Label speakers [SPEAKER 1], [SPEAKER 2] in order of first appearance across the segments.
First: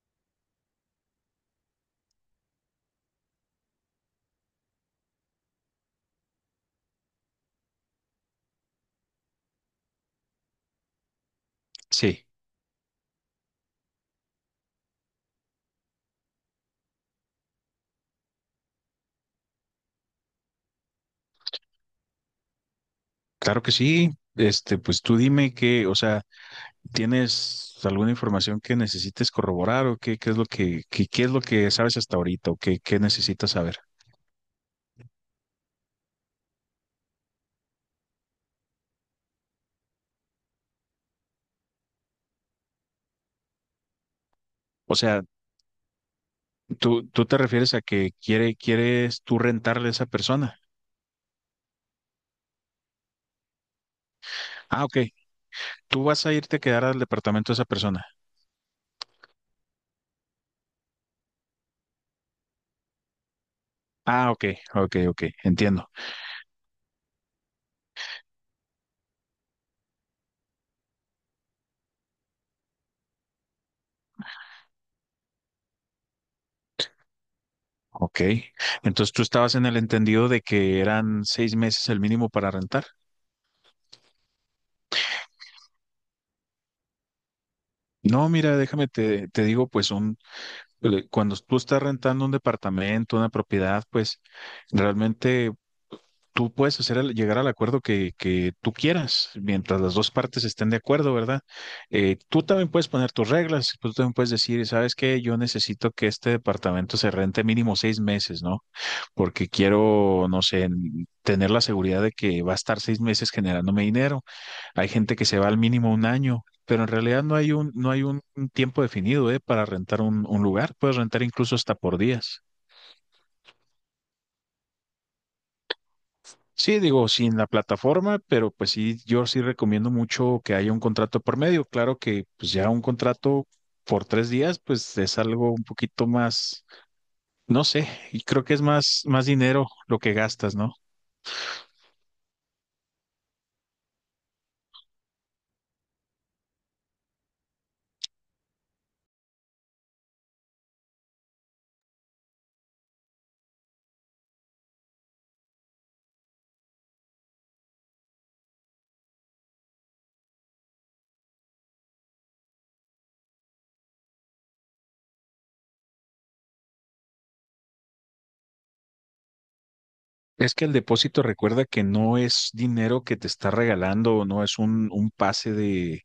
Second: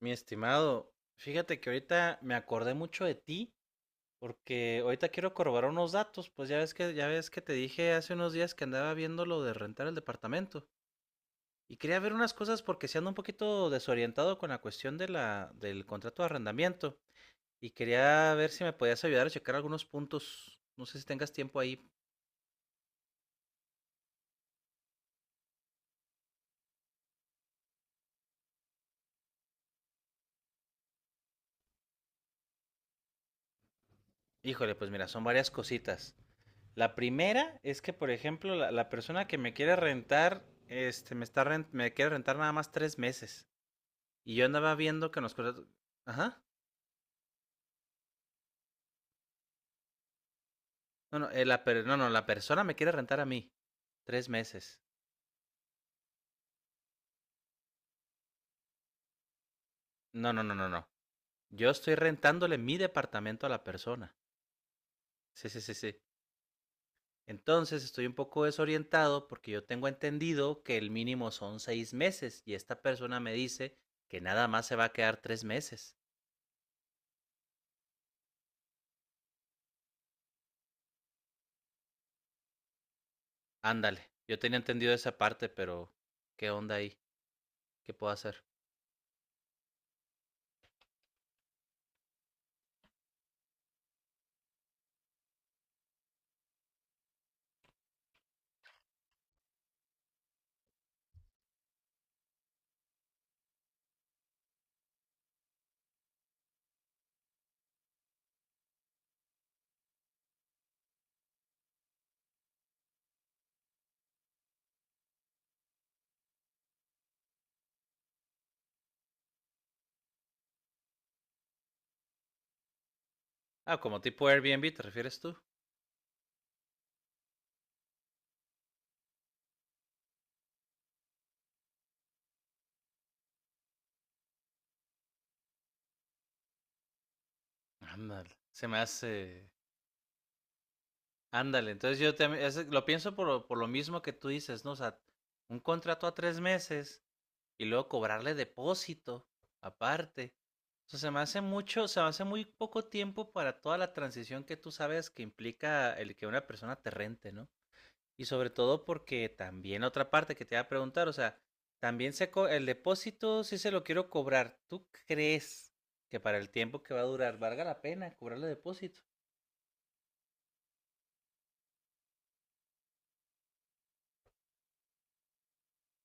[SPEAKER 1] Mi estimado, fíjate que ahorita me acordé mucho de ti porque ahorita quiero corroborar unos datos, pues ya ves que te dije hace unos días que andaba viendo lo de rentar el departamento y quería ver
[SPEAKER 2] Sí,
[SPEAKER 1] unas cosas porque se ando un poquito desorientado con la cuestión de la del contrato de arrendamiento y quería ver si me podías ayudar a checar algunos puntos. No sé si tengas tiempo ahí.
[SPEAKER 2] claro que sí. Pues tú dime que, o sea, ¿tienes alguna información que necesites corroborar o qué, qué es lo que sabes hasta ahorita o qué necesitas saber?
[SPEAKER 1] Híjole, pues mira, son varias cositas. La primera es que, por ejemplo, la persona que me quiere rentar, me quiere rentar nada más tres meses. Y yo andaba
[SPEAKER 2] O
[SPEAKER 1] viendo que
[SPEAKER 2] sea,
[SPEAKER 1] nos contrató. Ajá.
[SPEAKER 2] tú te refieres a que quieres tú rentarle a esa persona.
[SPEAKER 1] No, no, no, no, la persona me quiere rentar a mí. Tres meses.
[SPEAKER 2] Ah, ok. Tú vas a irte a quedar al departamento de esa persona.
[SPEAKER 1] No, no, no, no, no. Yo estoy rentándole mi departamento a la persona.
[SPEAKER 2] Ah, ok, ok, ok,
[SPEAKER 1] Sí, sí, sí,
[SPEAKER 2] entiendo.
[SPEAKER 1] sí. Entonces estoy un poco desorientado porque yo tengo entendido que el mínimo son seis meses y esta persona me dice que nada más se va a quedar tres meses.
[SPEAKER 2] Ok. Entonces tú estabas en el entendido de que eran 6 meses el mínimo para rentar.
[SPEAKER 1] Ándale. Yo tenía entendido esa parte, pero ¿qué onda ahí? ¿Qué puedo
[SPEAKER 2] No,
[SPEAKER 1] hacer?
[SPEAKER 2] mira, déjame te digo, pues cuando tú estás rentando un departamento, una propiedad, pues realmente tú puedes llegar al acuerdo que tú quieras, mientras las dos partes estén de acuerdo, ¿verdad? Tú también puedes poner tus reglas, pues, tú también puedes decir, ¿sabes qué? Yo necesito que este departamento se rente mínimo 6 meses, ¿no? Porque quiero, no sé, tener la seguridad de que va a estar 6 meses generándome dinero. Hay gente que se va al mínimo un año, pero en realidad no hay un tiempo definido, ¿eh?, para rentar un lugar. Puedes rentar incluso hasta por días.
[SPEAKER 1] Ah, como tipo Airbnb, ¿te refieres tú?
[SPEAKER 2] Sí, digo, sin la plataforma, pero pues sí, yo sí recomiendo mucho que haya un contrato por medio. Claro que pues ya un contrato por 3 días, pues es algo un poquito más, no sé, y
[SPEAKER 1] Ándale.
[SPEAKER 2] creo que es
[SPEAKER 1] Se me
[SPEAKER 2] más
[SPEAKER 1] hace...
[SPEAKER 2] dinero lo que gastas, ¿no?
[SPEAKER 1] Ándale, entonces yo también lo pienso por, por lo mismo que tú dices, ¿no? O sea, un contrato a tres meses y luego cobrarle depósito aparte. O sea, se me hace mucho, se me hace muy poco tiempo para toda la transición que tú sabes que implica el que una persona te rente, ¿no? Y sobre todo porque también otra parte que te iba a preguntar, o sea, también el depósito si se lo quiero cobrar. ¿Tú crees que para el tiempo que va a durar valga la pena cobrarle depósito?
[SPEAKER 2] Es que el depósito recuerda que no es dinero que te está regalando, no es un pase de,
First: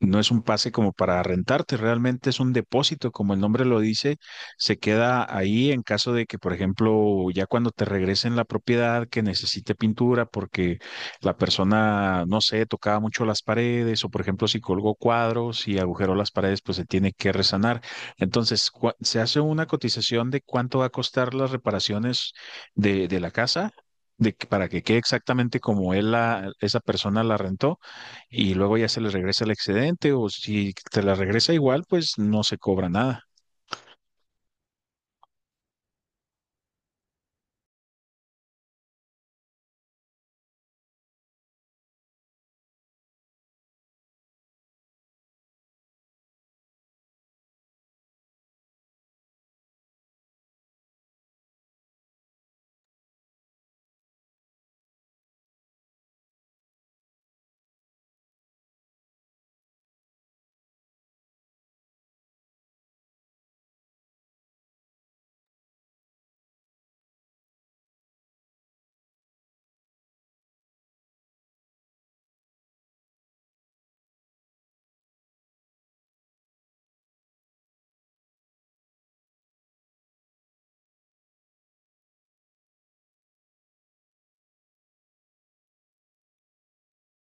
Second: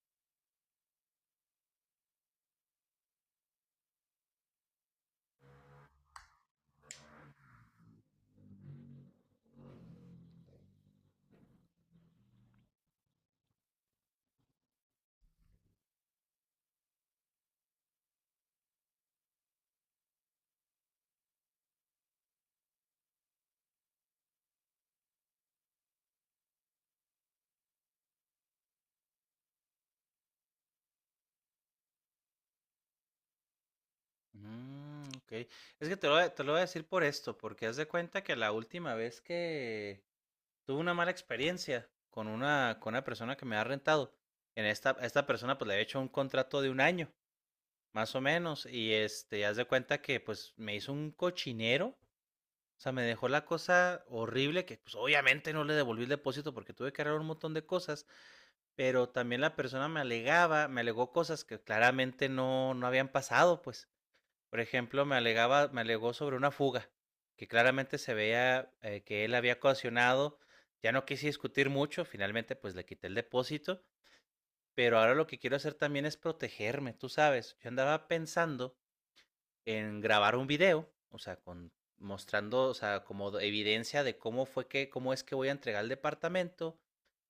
[SPEAKER 2] no es un pase como para rentarte, realmente es un depósito, como el nombre lo dice, se queda ahí en caso de que, por ejemplo, ya cuando te regresen la propiedad que necesite pintura porque la persona, no sé, tocaba mucho las paredes o, por ejemplo, si colgó cuadros y agujeró las paredes, pues se tiene que resanar. Entonces, se hace una cotización de cuánto va a costar las reparaciones de la casa. Para que quede exactamente como él esa persona la rentó, y luego ya se les regresa el excedente o si te la regresa igual, pues no se cobra nada.
[SPEAKER 1] Mm, ok. Es que te lo, te lo voy a decir por esto, porque haz de cuenta que la última vez que tuve una mala experiencia con una persona que me ha rentado, en esta, a esta persona pues le había hecho un contrato de un año, más o menos, y este, haz de cuenta que pues me hizo un cochinero, o sea, me dejó la cosa horrible que pues obviamente no le devolví el depósito porque tuve que arreglar un montón de cosas, pero también la persona me alegó cosas que claramente no, no habían pasado, pues. Por ejemplo, me alegó sobre una fuga, que claramente se veía, que él había ocasionado. Ya no quise discutir mucho, finalmente pues le quité el depósito, pero ahora lo que quiero hacer también es protegerme, tú sabes. Yo andaba pensando en grabar un video, o sea, con mostrando, o sea, evidencia de cómo fue que, cómo es que voy a entregar el departamento,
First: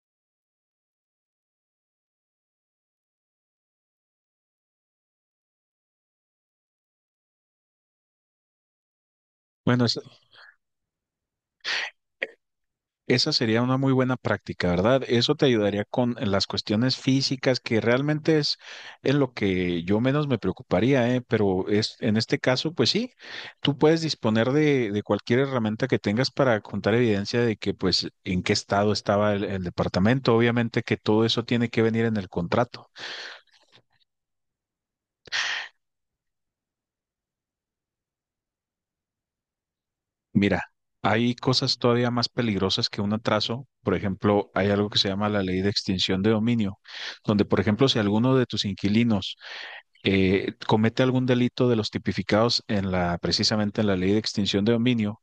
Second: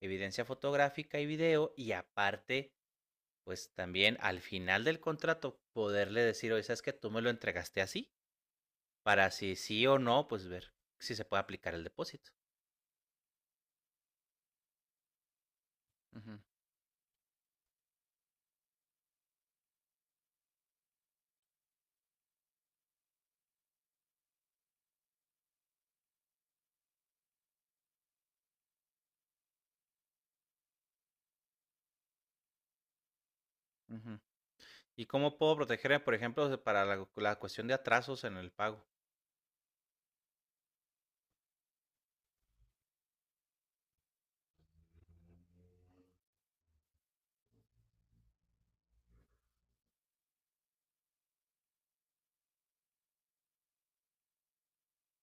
[SPEAKER 1] evidencia fotográfica y video, y aparte, pues también al final del contrato poderle decir, oye, ¿sabes que tú me lo entregaste así? Para si
[SPEAKER 2] Bueno,
[SPEAKER 1] sí o no, pues ver si se puede aplicar el depósito.
[SPEAKER 2] esa sería una muy buena práctica, ¿verdad? Eso te ayudaría con
[SPEAKER 1] Ujú,
[SPEAKER 2] las cuestiones físicas, que realmente es en lo que yo menos me preocuparía, ¿eh? Pero es, en este caso, pues sí, tú puedes disponer de cualquier herramienta que tengas para contar evidencia de que, pues, en qué estado estaba el departamento. Obviamente que todo eso tiene que venir en el contrato.
[SPEAKER 1] ujú. ¿Y cómo puedo protegerme, por ejemplo, para la cuestión de atrasos en el pago?
[SPEAKER 2] Mira, hay cosas todavía más peligrosas que un atraso. Por ejemplo, hay algo que se llama la ley de extinción de dominio, donde, por ejemplo, si alguno de tus inquilinos comete algún delito de los tipificados en la, precisamente en la ley de extinción de dominio,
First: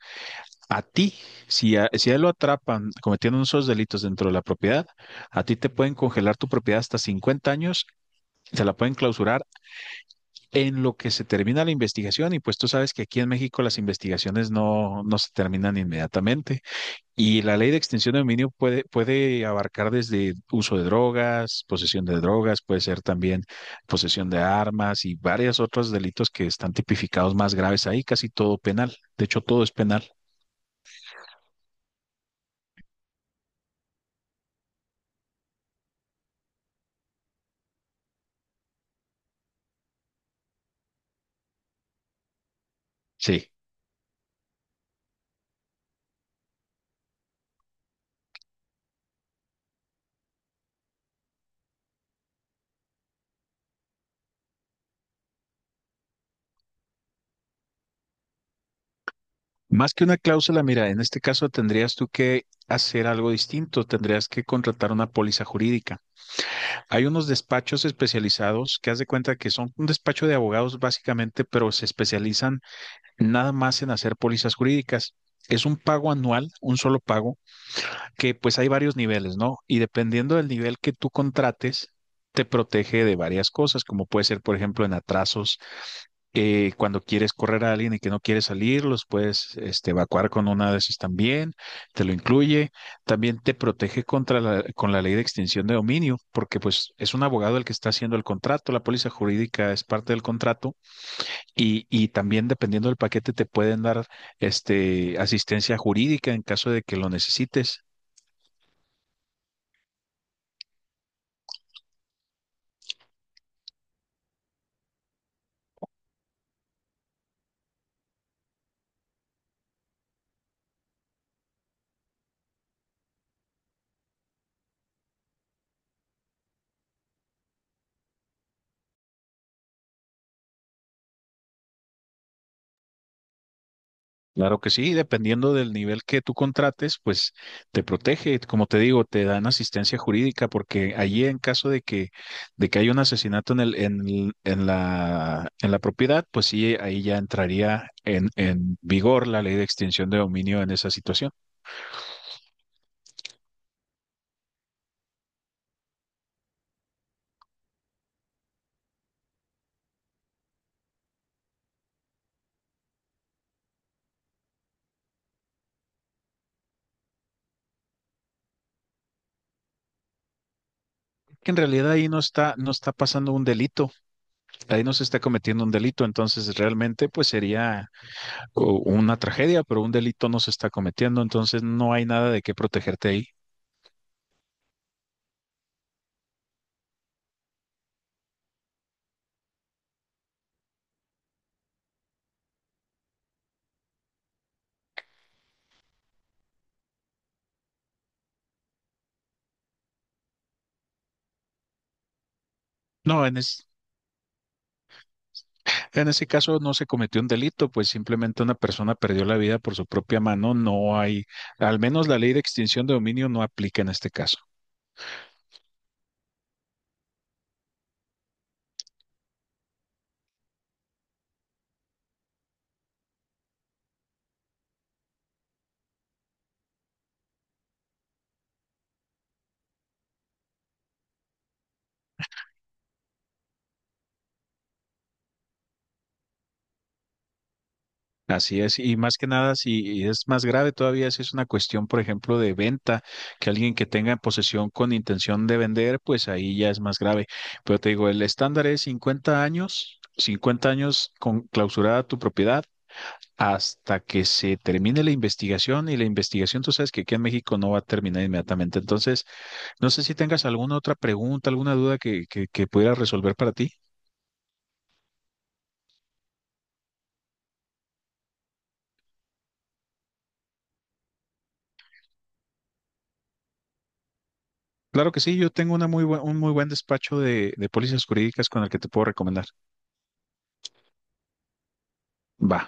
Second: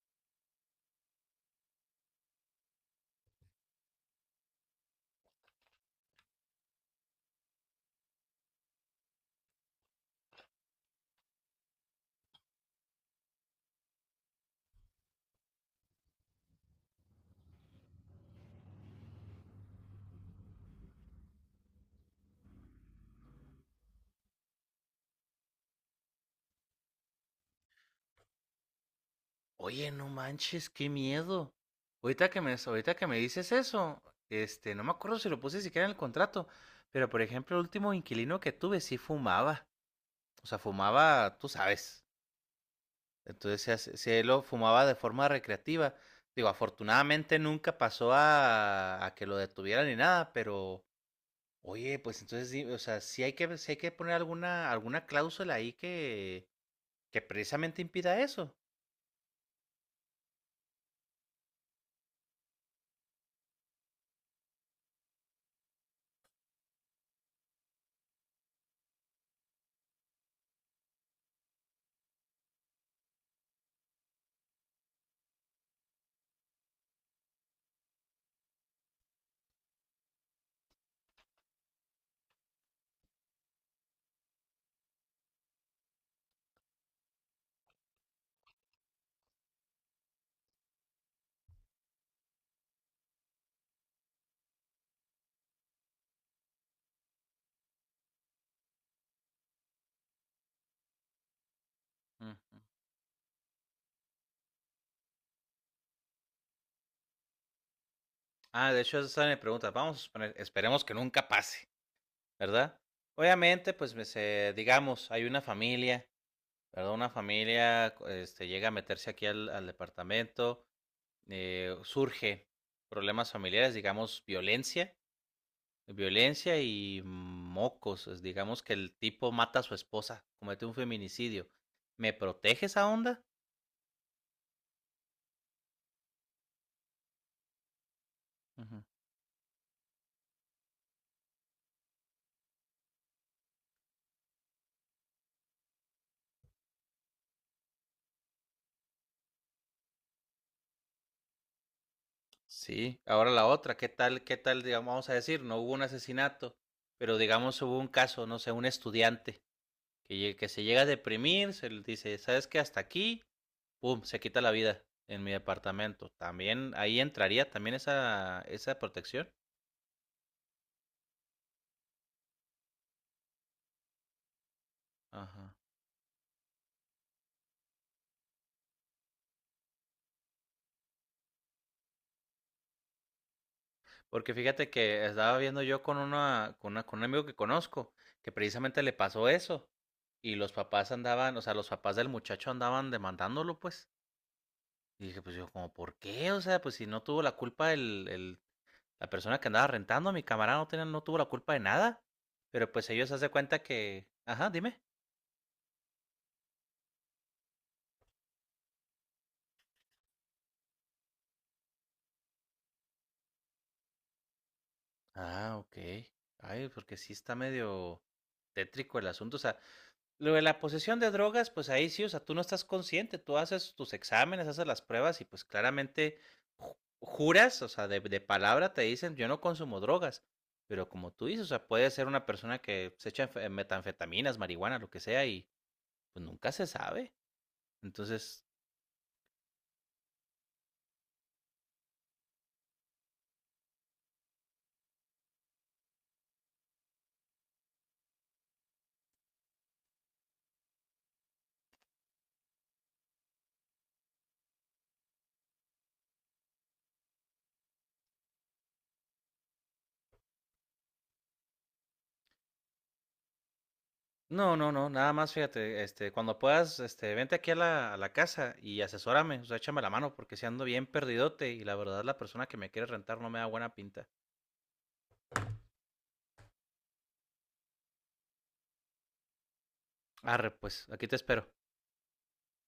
[SPEAKER 2] a ti, si a él lo atrapan cometiendo esos delitos dentro de la propiedad, a ti te pueden congelar tu propiedad hasta 50 años. Te la pueden clausurar en lo que se termina la investigación y pues tú sabes que aquí en México las investigaciones no, no se terminan inmediatamente. Y la ley de extinción de dominio puede abarcar desde uso de drogas, posesión de drogas, puede ser también posesión de armas y varios otros delitos que están tipificados más graves ahí, casi todo penal. De hecho, todo es
[SPEAKER 1] Oye,
[SPEAKER 2] penal.
[SPEAKER 1] no manches, qué miedo. Ahorita que me dices eso, este, no me acuerdo si lo puse siquiera en el contrato, pero por ejemplo, el último inquilino que tuve sí fumaba. O sea, fumaba, tú sabes.
[SPEAKER 2] Sí.
[SPEAKER 1] Entonces, se lo fumaba de forma recreativa. Digo, afortunadamente nunca pasó a que lo detuvieran ni nada, pero oye, pues entonces sí, o sea, sí hay que ver, sí hay que poner alguna cláusula ahí que precisamente impida eso.
[SPEAKER 2] Más que una cláusula, mira, en este caso tendrías tú que hacer algo distinto, tendrías que contratar una póliza jurídica. Hay unos despachos especializados que haz de cuenta que son un despacho de abogados básicamente, pero se especializan nada más en hacer pólizas jurídicas. Es un pago anual, un solo pago, que pues hay varios niveles, ¿no? Y dependiendo del nivel que tú contrates, te protege de varias cosas, como puede ser, por ejemplo, en atrasos, cuando quieres correr a alguien y que no quiere salir, los puedes evacuar con una de esas también, te lo incluye. También te protege con la ley de extinción de dominio, porque pues es un abogado el que está haciendo el contrato, la póliza jurídica es parte del contrato y, también
[SPEAKER 1] Mm.
[SPEAKER 2] dependiendo del paquete te pueden dar asistencia jurídica en caso de que lo necesites.
[SPEAKER 1] Ah, de hecho, esa es mi pregunta. Vamos a suponer, esperemos que nunca pase, ¿verdad? Obviamente, pues digamos, hay una familia, ¿verdad? Una familia este llega a meterse aquí al departamento, surge problemas familiares, digamos, violencia. Violencia y mocos. Es, digamos, que el tipo mata a su esposa, comete un feminicidio. ¿Me protege esa onda?
[SPEAKER 2] Claro que sí, dependiendo del nivel que tú contrates, pues te protege. Como te
[SPEAKER 1] Ujú.
[SPEAKER 2] digo, te dan asistencia jurídica porque allí en caso de que, haya un asesinato en en la propiedad, pues sí, ahí ya entraría en vigor la ley de extinción de dominio en esa situación.
[SPEAKER 1] Sí, ahora la otra, qué tal, digamos, vamos a decir, no hubo un asesinato, pero digamos hubo un caso, no sé, un estudiante que, que se llega a deprimir, se le dice, ¿sabes qué? Hasta aquí, pum, se quita la vida en mi departamento. También ahí entraría también esa protección.
[SPEAKER 2] Que en realidad ahí no está, no está pasando un delito, ahí no se está
[SPEAKER 1] Ajá.
[SPEAKER 2] cometiendo un delito, entonces realmente pues sería una tragedia, pero un delito no se está cometiendo, entonces no hay nada de qué protegerte ahí.
[SPEAKER 1] Porque fíjate que estaba viendo yo con una, con un amigo que conozco, que precisamente le pasó eso. Y los papás andaban, o sea, los papás del muchacho andaban demandándolo, pues. Y dije, pues yo, como, ¿por qué? O sea, pues si no tuvo la culpa la persona que andaba rentando, mi camarada no tuvo la culpa de nada. Pero pues ellos se
[SPEAKER 2] No,
[SPEAKER 1] hacen cuenta que... Ajá, dime.
[SPEAKER 2] en ese caso no se cometió un delito, pues simplemente una persona perdió la vida por su propia mano. No hay, al menos la ley de extinción de dominio no aplica en este caso.
[SPEAKER 1] Ah, ok. Ay, porque sí está medio tétrico el asunto. O sea, lo de la posesión de drogas, pues ahí sí, o sea, tú no estás consciente, tú haces tus exámenes, haces las pruebas y pues claramente ju- juras, o sea, de palabra te dicen, yo no consumo drogas, pero como tú dices, o sea, puede ser una persona que se echa metanfetaminas, marihuana, lo que sea, y pues nunca se sabe. Entonces,
[SPEAKER 2] Así es, y más que nada, si es más grave todavía, si es una cuestión, por ejemplo, de venta, que alguien que tenga en posesión con intención de vender, pues ahí ya es más grave. Pero te digo, el estándar es 50 años, 50 años con clausurada tu propiedad hasta que se termine la investigación y la investigación, tú sabes que aquí en México no va a terminar inmediatamente. Entonces, no sé si tengas alguna otra pregunta, alguna duda que pudiera resolver para ti.
[SPEAKER 1] no, no, no, nada más, fíjate, este, cuando puedas, este, vente aquí a a la casa y asesórame, o sea, échame la mano porque si ando bien perdidote y la verdad la persona que me quiere rentar no me da buena pinta.
[SPEAKER 2] Claro que sí, yo tengo un muy buen despacho de pólizas jurídicas con el que te puedo recomendar.
[SPEAKER 1] Arre, pues, aquí te espero.
[SPEAKER 2] Va.